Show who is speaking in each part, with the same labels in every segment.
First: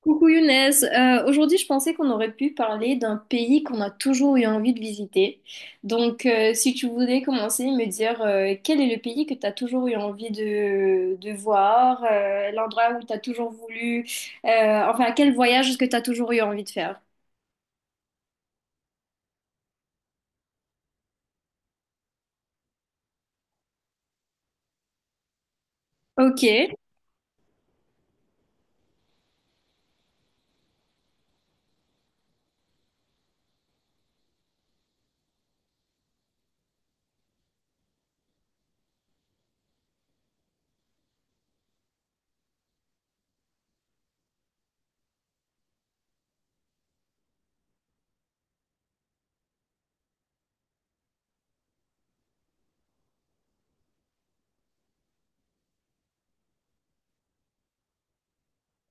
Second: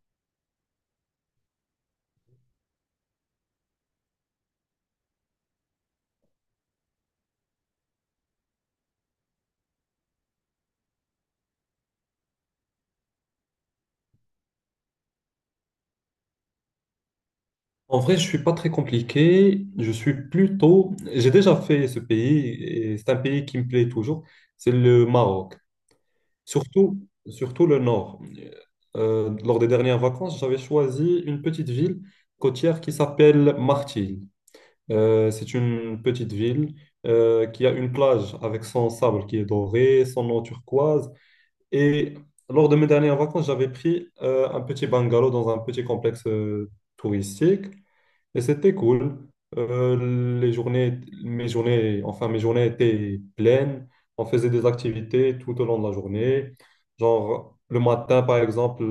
Speaker 1: Coucou Younes. Aujourd'hui je pensais qu'on aurait pu parler d'un pays qu'on a toujours eu envie de visiter. Donc si tu voulais commencer, me dire quel est le pays que tu as toujours eu envie de voir, l'endroit où tu as toujours voulu, enfin quel voyage est-ce que tu as toujours eu envie de faire?
Speaker 2: En vrai, je suis pas très compliqué. Je suis plutôt. J'ai déjà fait ce pays et c'est un pays qui me plaît toujours. C'est le Maroc.
Speaker 1: Ok.
Speaker 2: Surtout, surtout le nord. Lors des dernières vacances, j'avais choisi une petite ville côtière qui s'appelle Martil. C'est une petite ville qui a une plage avec son sable qui est doré, son eau turquoise. Et lors de mes dernières vacances, j'avais pris un petit bungalow dans un petit complexe touristique. Et c'était cool. Les journées, mes journées, enfin mes journées étaient pleines. On faisait des activités tout au long de la journée. Genre le matin, par exemple,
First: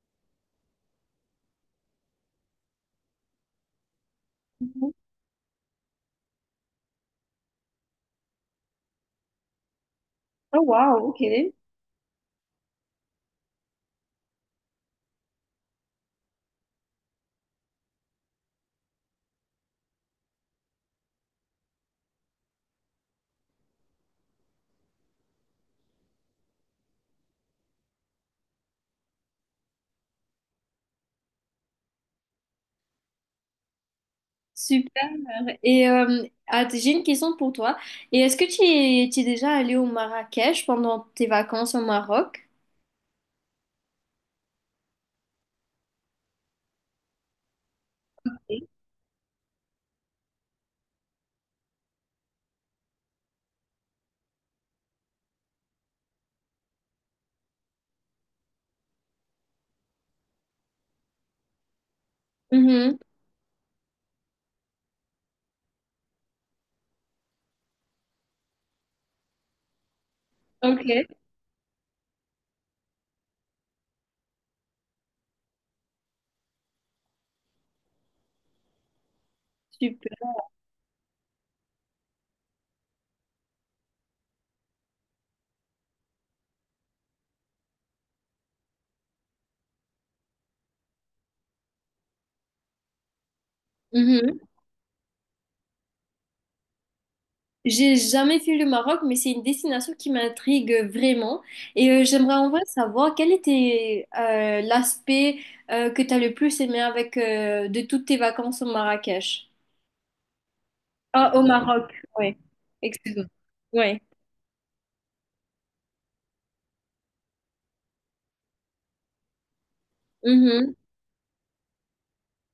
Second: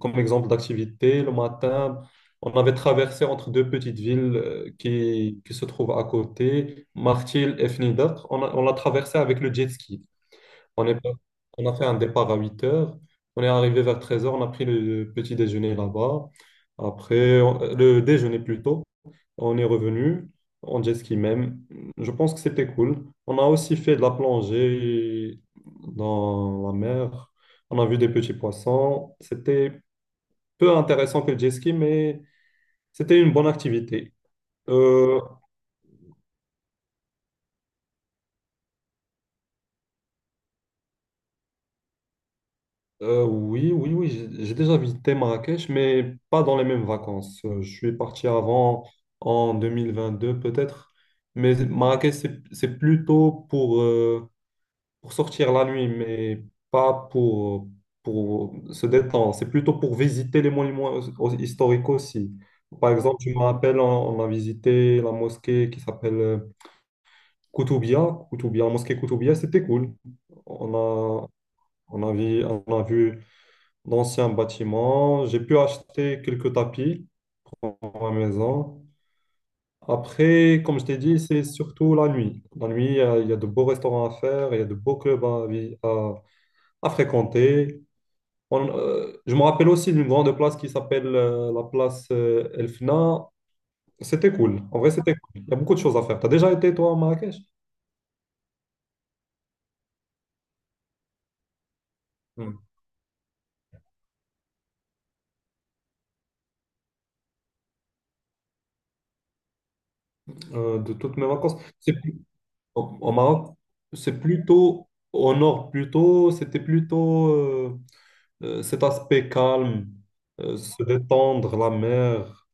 Speaker 2: comme exemple d'activité, le matin, on avait traversé entre deux petites villes
Speaker 1: Mhm.
Speaker 2: qui se trouvent à côté, Martil et Fnidat. On l'a traversé avec le jet ski.
Speaker 1: Oh
Speaker 2: On est,
Speaker 1: wow, ok.
Speaker 2: on a fait un départ à 8 heures. On est arrivé vers 13 heures, on a pris le petit déjeuner là-bas. Après, le déjeuner plutôt. On est revenu en jet ski même. Je pense que c'était cool. On a aussi fait de la plongée dans la mer. On a vu des petits poissons. C'était peu intéressant que le jet ski, mais c'était une bonne activité.
Speaker 1: Super.
Speaker 2: Euh,
Speaker 1: Et ah, j'ai une question pour toi. Et est-ce que tu es déjà allé au Marrakech pendant tes vacances au Maroc?
Speaker 2: oui, oui, oui, j'ai déjà visité Marrakech, mais pas dans les mêmes vacances. Je suis parti avant, en 2022 peut-être. Mais Marrakech, c'est plutôt pour sortir la nuit, mais pas pour, pour se détendre. C'est plutôt pour visiter les monuments historiques aussi. Par
Speaker 1: Mhm.
Speaker 2: exemple, je me rappelle, on a visité la mosquée qui s'appelle Koutoubia. Koutoubia, la mosquée Koutoubia, c'était cool. On
Speaker 1: Ok,
Speaker 2: a, on a vu d'anciens bâtiments. J'ai pu acheter quelques tapis pour ma maison.
Speaker 1: super.
Speaker 2: Après, comme je t'ai dit, c'est surtout la nuit. La nuit, il y a de beaux restaurants à faire, il y a de beaux clubs à à fréquenter. Je me rappelle aussi d'une grande place qui s'appelle la place Elfna. C'était
Speaker 1: Mhm.
Speaker 2: cool. En vrai, c'était cool. Il y a beaucoup de choses à faire. Tu as déjà été, toi, à Marrakech?
Speaker 1: J'ai jamais fait le Maroc, mais c'est une destination qui m'intrigue vraiment. Et j'aimerais en
Speaker 2: Hmm.
Speaker 1: vrai savoir quel était l'aspect que tu as le plus aimé avec de toutes tes vacances au Marrakech.
Speaker 2: De toutes mes
Speaker 1: Ah, au
Speaker 2: vacances.
Speaker 1: Maroc, ouais.
Speaker 2: Au, au
Speaker 1: Excuse-moi.
Speaker 2: Maroc,
Speaker 1: Ouais.
Speaker 2: c'est plutôt au nord, plutôt, c'était plutôt cet aspect calme,
Speaker 1: Mhm.
Speaker 2: se détendre, la mer,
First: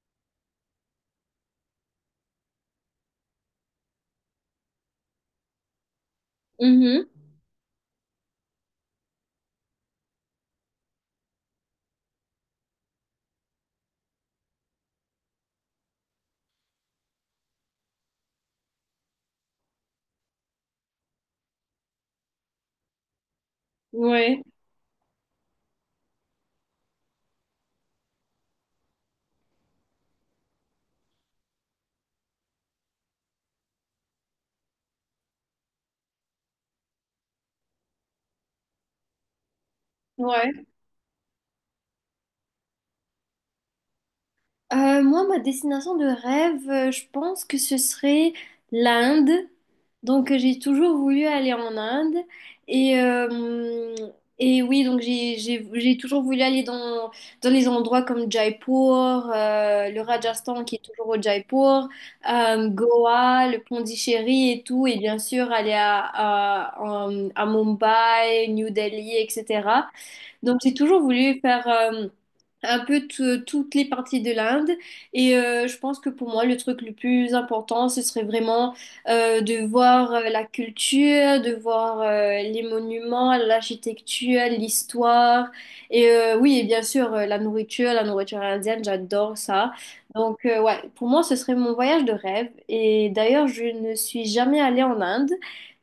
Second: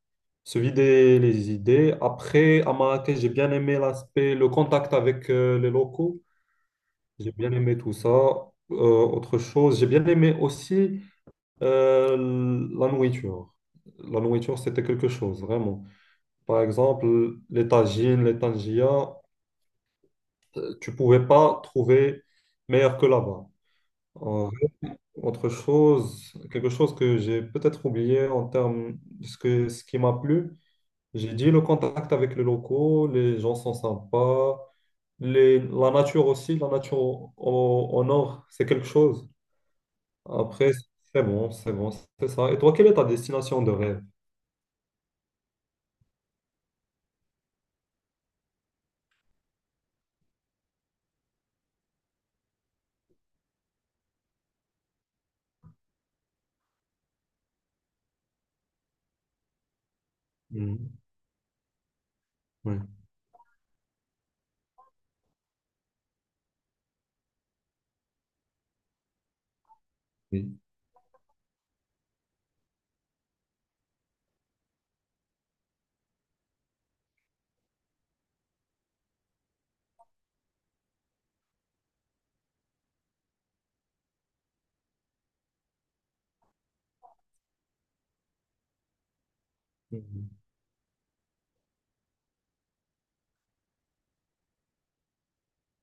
Speaker 2: se vider les idées. Après, à Marrakech, j'ai bien aimé l'aspect, le contact avec les locaux.
Speaker 1: Mhm.
Speaker 2: J'ai bien aimé tout ça. Autre chose, j'ai bien aimé aussi euh, la nourriture. La nourriture, c'était quelque chose, vraiment. Par exemple, les tagines, les tangias, tu pouvais pas trouver meilleur que là-bas.
Speaker 1: Ouais.
Speaker 2: Euh, autre chose, quelque chose que j'ai peut-être oublié en termes de ce qui m'a plu, j'ai dit le contact avec les locaux, les gens sont sympas, la nature aussi, la nature au nord, c'est quelque chose.
Speaker 1: Ouais.
Speaker 2: Après, c'est bon, c'est ça. Et toi, quelle est ta destination de rêve?
Speaker 1: Moi, ma destination de rêve, je pense que ce serait l'Inde. Donc, j'ai toujours voulu aller en Inde. Et, euh, et oui, donc j'ai toujours voulu aller dans les endroits comme Jaipur, le Rajasthan qui est
Speaker 2: Mhm.
Speaker 1: toujours au Jaipur,
Speaker 2: Oui,
Speaker 1: Goa, le Pondichéry et tout. Et bien sûr, aller à Mumbai, New Delhi, etc.
Speaker 2: oui.
Speaker 1: Donc, j'ai toujours voulu faire un peu toutes les parties de l'Inde. Et je pense que pour moi, le truc le plus important, ce serait vraiment de voir la culture, de voir les monuments, l'architecture, l'histoire. Et oui, et bien sûr, la nourriture indienne, j'adore ça.
Speaker 2: Mhm.
Speaker 1: Donc, ouais, pour moi, ce serait mon voyage de rêve. Et d'ailleurs, je ne suis jamais allée en Inde.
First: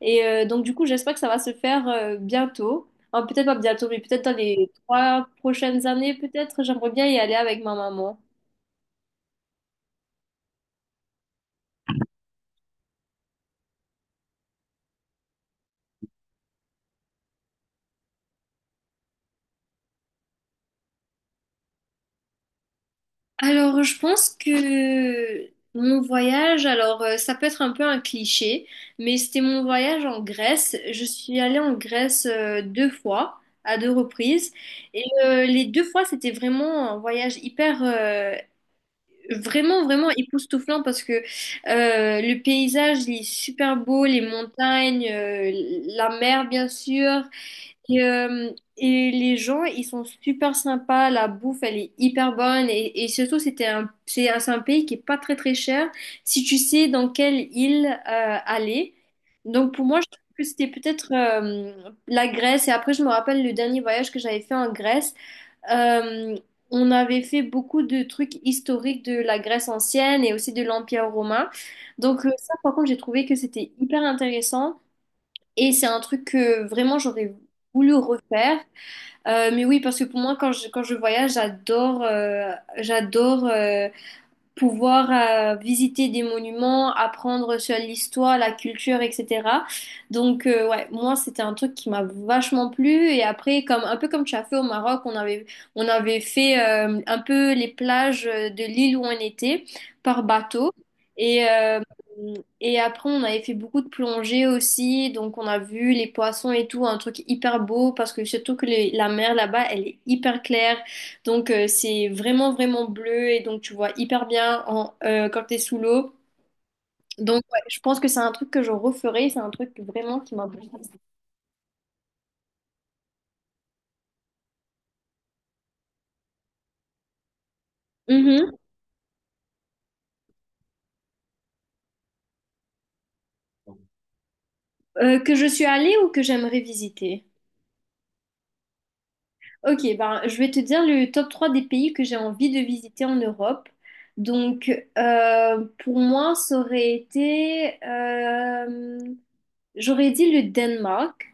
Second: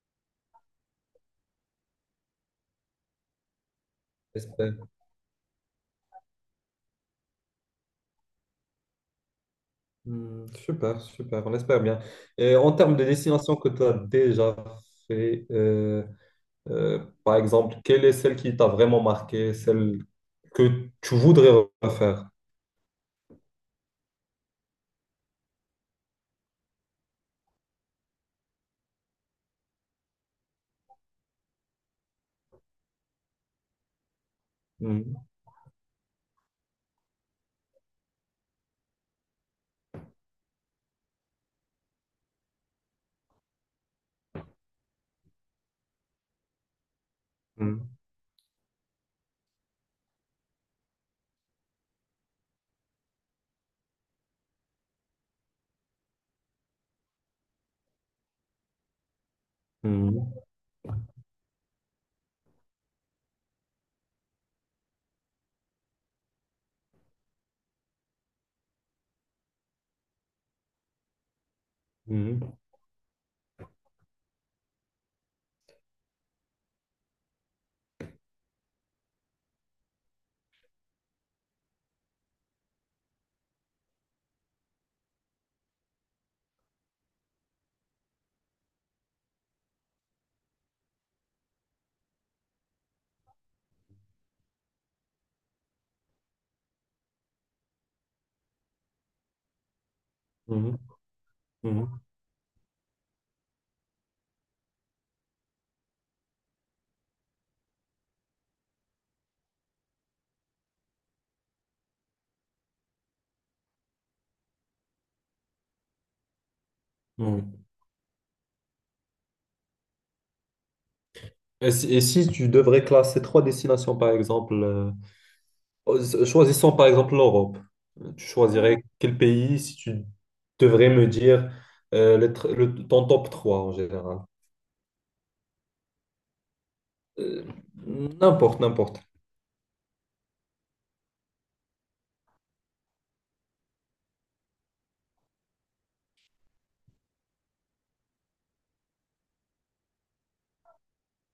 Speaker 1: Et donc, du coup, j'espère que ça va se faire bientôt. Enfin, peut-être pas bientôt, mais peut-être dans les
Speaker 2: J'espère.
Speaker 1: 3 prochaines années, peut-être, j'aimerais bien y aller avec ma maman.
Speaker 2: Mhm. Super, super, on espère bien. Et en termes de destination que tu as déjà fait, par exemple, quelle est celle qui t'a vraiment marqué, celle que tu voudrais refaire?
Speaker 1: Alors, je pense que mon voyage, alors ça peut être un peu un cliché, mais c'était mon voyage en Grèce. Je suis allée en Grèce deux fois, à deux reprises, et
Speaker 2: Mhm,
Speaker 1: les deux fois c'était vraiment un voyage hyper, vraiment vraiment époustouflant parce que le paysage il est super beau, les montagnes, la mer bien sûr.
Speaker 2: mhm,
Speaker 1: Et, euh, et les gens, ils sont super sympas, la bouffe, elle est hyper bonne. Et surtout, c'est un pays qui est pas très très cher si tu sais dans quelle île aller. Donc pour moi, je trouve
Speaker 2: mhm,
Speaker 1: que c'était peut-être la Grèce. Et après, je me rappelle le dernier voyage que j'avais fait en Grèce. Euh, on avait fait beaucoup de trucs historiques de la Grèce ancienne et aussi de l'Empire romain. Donc ça,
Speaker 2: mhm,
Speaker 1: par contre, j'ai trouvé que c'était hyper intéressant. Et c'est un truc que vraiment j'aurais voulu refaire. Mais oui, parce que pour moi, quand je voyage, j'adore pouvoir visiter des monuments, apprendre sur l'histoire, la culture, etc. Donc, ouais, moi, c'était un truc qui m'a vachement plu. Et après, comme, un peu comme tu as fait au Maroc, on avait fait un peu les plages de l'île où on était par bateau.
Speaker 2: mhm,
Speaker 1: Et, euh,
Speaker 2: mhm,
Speaker 1: et après, on avait fait beaucoup de plongées aussi. Donc, on a vu les poissons et tout, un truc hyper beau parce que surtout que la mer là-bas, elle est hyper claire. Donc c'est vraiment vraiment bleu et donc tu vois hyper bien quand t'es sous l'eau. Donc ouais,
Speaker 2: mhm.
Speaker 1: je pense que c'est un truc que je referai, c'est un truc vraiment qui m'a bouleversée.
Speaker 2: Et si tu devrais classer trois destinations, par exemple, Choisissons par exemple l'Europe. Tu Mhm.
Speaker 1: Mhm.
Speaker 2: choisirais quel pays si tu devrais me dire ton top 3 en général?
Speaker 1: Que je suis allée ou que j'aimerais visiter?
Speaker 2: Euh, n'importe, n'importe.
Speaker 1: Ok, ben, je vais te dire le top 3 des pays que j'ai envie de visiter en Europe. Donc, pour moi, ça aurait été j'aurais dit le Danemark.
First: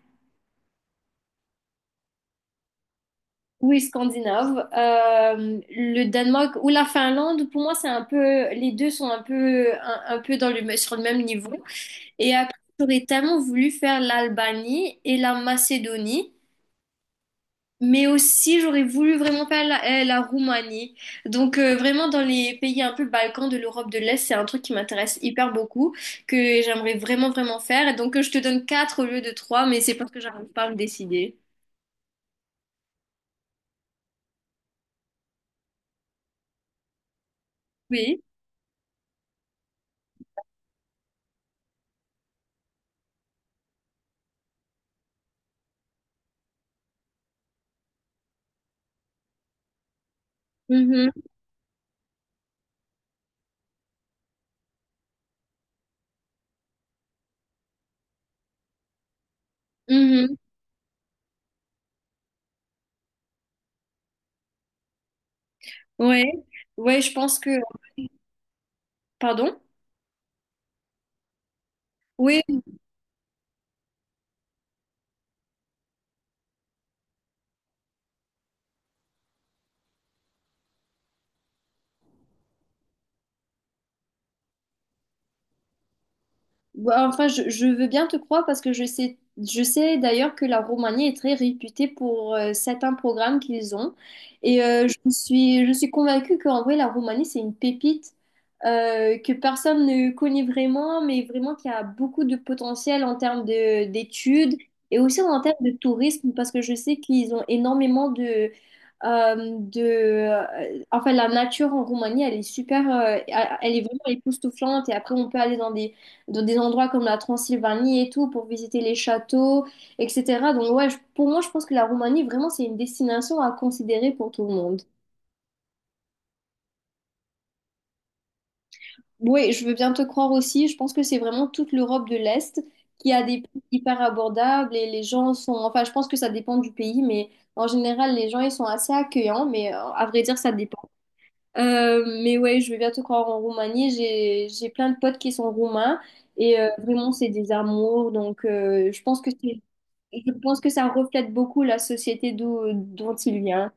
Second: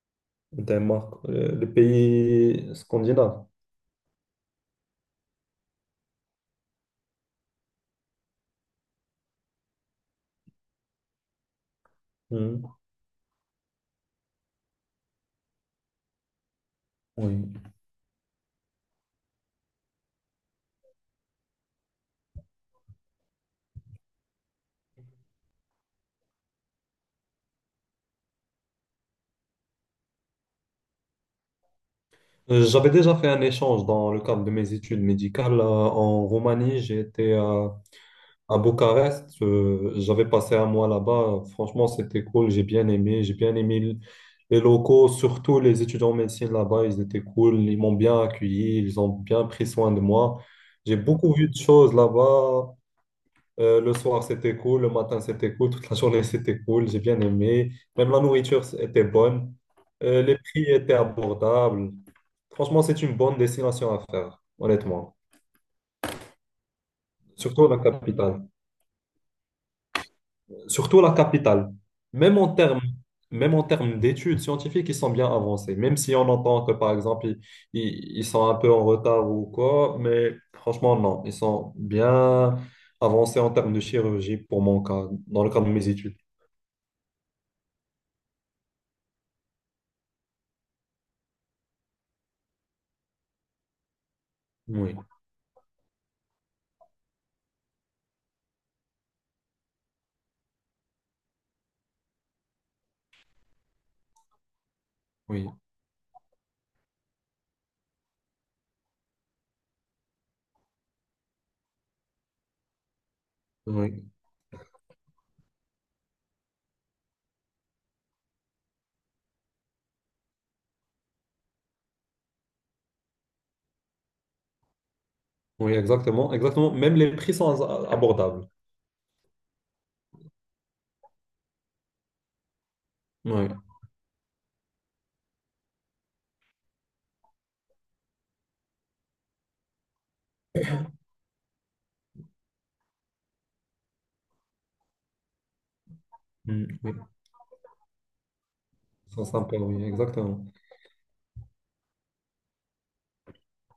Speaker 2: Danemark, le pays scandinave.
Speaker 1: Oui, scandinave. Le Danemark ou la Finlande, pour moi, c'est un peu, les deux sont un peu, un peu sur le même niveau. Et après,
Speaker 2: Mhm.
Speaker 1: j'aurais tellement voulu faire l'Albanie et la Macédonie,
Speaker 2: Oui.
Speaker 1: mais aussi j'aurais voulu vraiment faire la Roumanie. Donc vraiment dans les pays un peu Balkans de l'Europe de l'Est, c'est un truc qui m'intéresse hyper beaucoup, que j'aimerais vraiment vraiment faire. Et donc je te donne quatre au lieu de trois, mais c'est parce que j'arrive pas à me décider.
Speaker 2: J'avais déjà fait un échange dans le cadre de mes études médicales en Roumanie. J'ai été à
Speaker 1: Oui.
Speaker 2: À Bucarest, j'avais passé un mois là-bas. Franchement, c'était cool. J'ai bien aimé. Les locaux, surtout les étudiants en médecine là-bas. Ils étaient cool. Ils m'ont bien accueilli. Ils ont bien pris soin de moi. J'ai
Speaker 1: Mhm.
Speaker 2: beaucoup vu de choses là-bas. Le soir, c'était cool. Le matin, c'était cool. Toute la journée, c'était cool. J'ai bien aimé. Même la nourriture était bonne.
Speaker 1: Mhm.
Speaker 2: Les prix étaient abordables. Franchement, c'est une bonne destination à faire, honnêtement.
Speaker 1: Ouais, ouais, je pense que.
Speaker 2: Surtout la capitale.
Speaker 1: Pardon?
Speaker 2: Surtout la capitale. Même
Speaker 1: Oui,
Speaker 2: en termes, même en termes d'études scientifiques, ils sont bien avancés. Même si on entend que, par exemple, ils sont un peu en retard ou quoi, mais franchement, non. Ils sont bien avancés en termes de chirurgie pour mon cas, dans le cadre de mes études.
Speaker 1: bah, enfin, je veux bien te croire parce que je sais d'ailleurs que la Roumanie est très réputée pour certains programmes qu'ils ont. Et
Speaker 2: Oui,
Speaker 1: je suis convaincue qu'en vrai, la Roumanie, c'est une pépite que personne ne connaît vraiment, mais vraiment qui a beaucoup de potentiel en termes d'études et aussi en
Speaker 2: oui,
Speaker 1: termes de tourisme parce que je sais qu'ils ont énormément de enfin, la nature en Roumanie, elle est super, elle est vraiment
Speaker 2: oui,
Speaker 1: époustouflante et après, on peut aller dans des endroits comme la Transylvanie et tout, pour visiter les châteaux, etc. Donc ouais, pour moi, je pense que la Roumanie, vraiment, c'est une destination à considérer pour tout le monde.
Speaker 2: oui, exactement, exactement. Même les prix sont abordables.
Speaker 1: Oui, je veux bien te croire aussi, je pense que c'est vraiment toute l'Europe de l'Est qui a des
Speaker 2: Oui,
Speaker 1: prix hyper abordables et les gens sont, enfin, je pense que ça dépend du pays, mais en général, les gens, ils sont assez accueillants, mais à vrai dire, ça dépend. Mais ouais, je veux bien te croire en Roumanie, j'ai plein de potes qui sont roumains et
Speaker 2: mm, oui,
Speaker 1: vraiment, c'est des amours, donc je
Speaker 2: ils
Speaker 1: pense
Speaker 2: sont
Speaker 1: que
Speaker 2: sympas,
Speaker 1: c'est
Speaker 2: oui,
Speaker 1: Je
Speaker 2: exactement.
Speaker 1: pense que ça reflète beaucoup la société d'où, dont il vient.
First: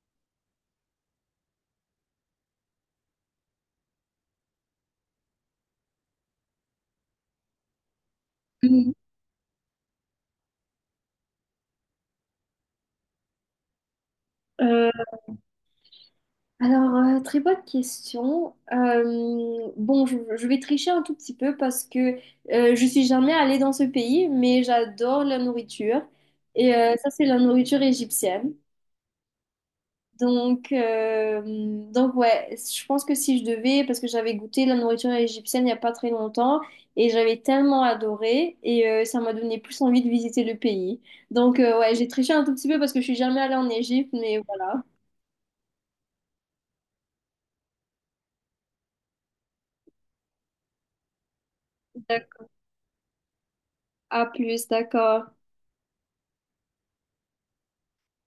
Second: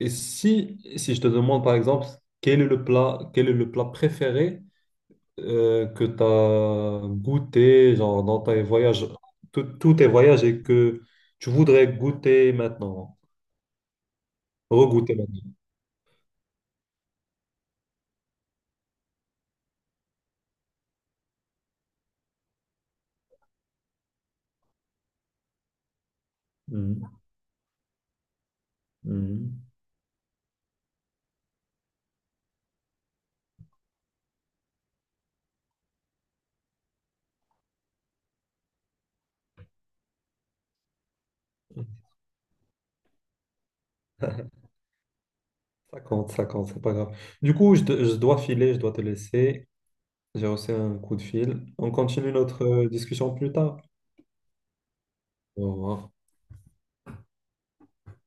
Speaker 2: Et si, si je te demande, par exemple, quel est le plat, quel est le plat préféré? Que tu as goûté genre, dans tes
Speaker 1: Mhm.
Speaker 2: voyages, tous tes voyages et que tu voudrais goûter maintenant,
Speaker 1: Euh,
Speaker 2: regoûter maintenant.
Speaker 1: alors, très bonne question. Bon, je vais tricher un tout petit peu parce que je suis jamais allée dans ce pays, mais j'adore la nourriture. Et ça,
Speaker 2: Mhm.
Speaker 1: c'est la nourriture égyptienne.
Speaker 2: Mhm.
Speaker 1: Donc, euh, donc ouais, je pense que si je devais, parce que j'avais goûté la nourriture égyptienne il n'y a pas très longtemps et j'avais tellement adoré et ça m'a donné plus envie de visiter le pays. Donc ouais, j'ai triché un tout petit peu parce que je suis jamais allée en Égypte, mais voilà.
Speaker 2: Ça compte, c'est pas grave. Du coup, je dois filer, je dois te laisser. J'ai reçu un coup de fil. On continue
Speaker 1: D'accord.
Speaker 2: notre discussion plus tard.
Speaker 1: À plus, d'accord.
Speaker 2: Au revoir.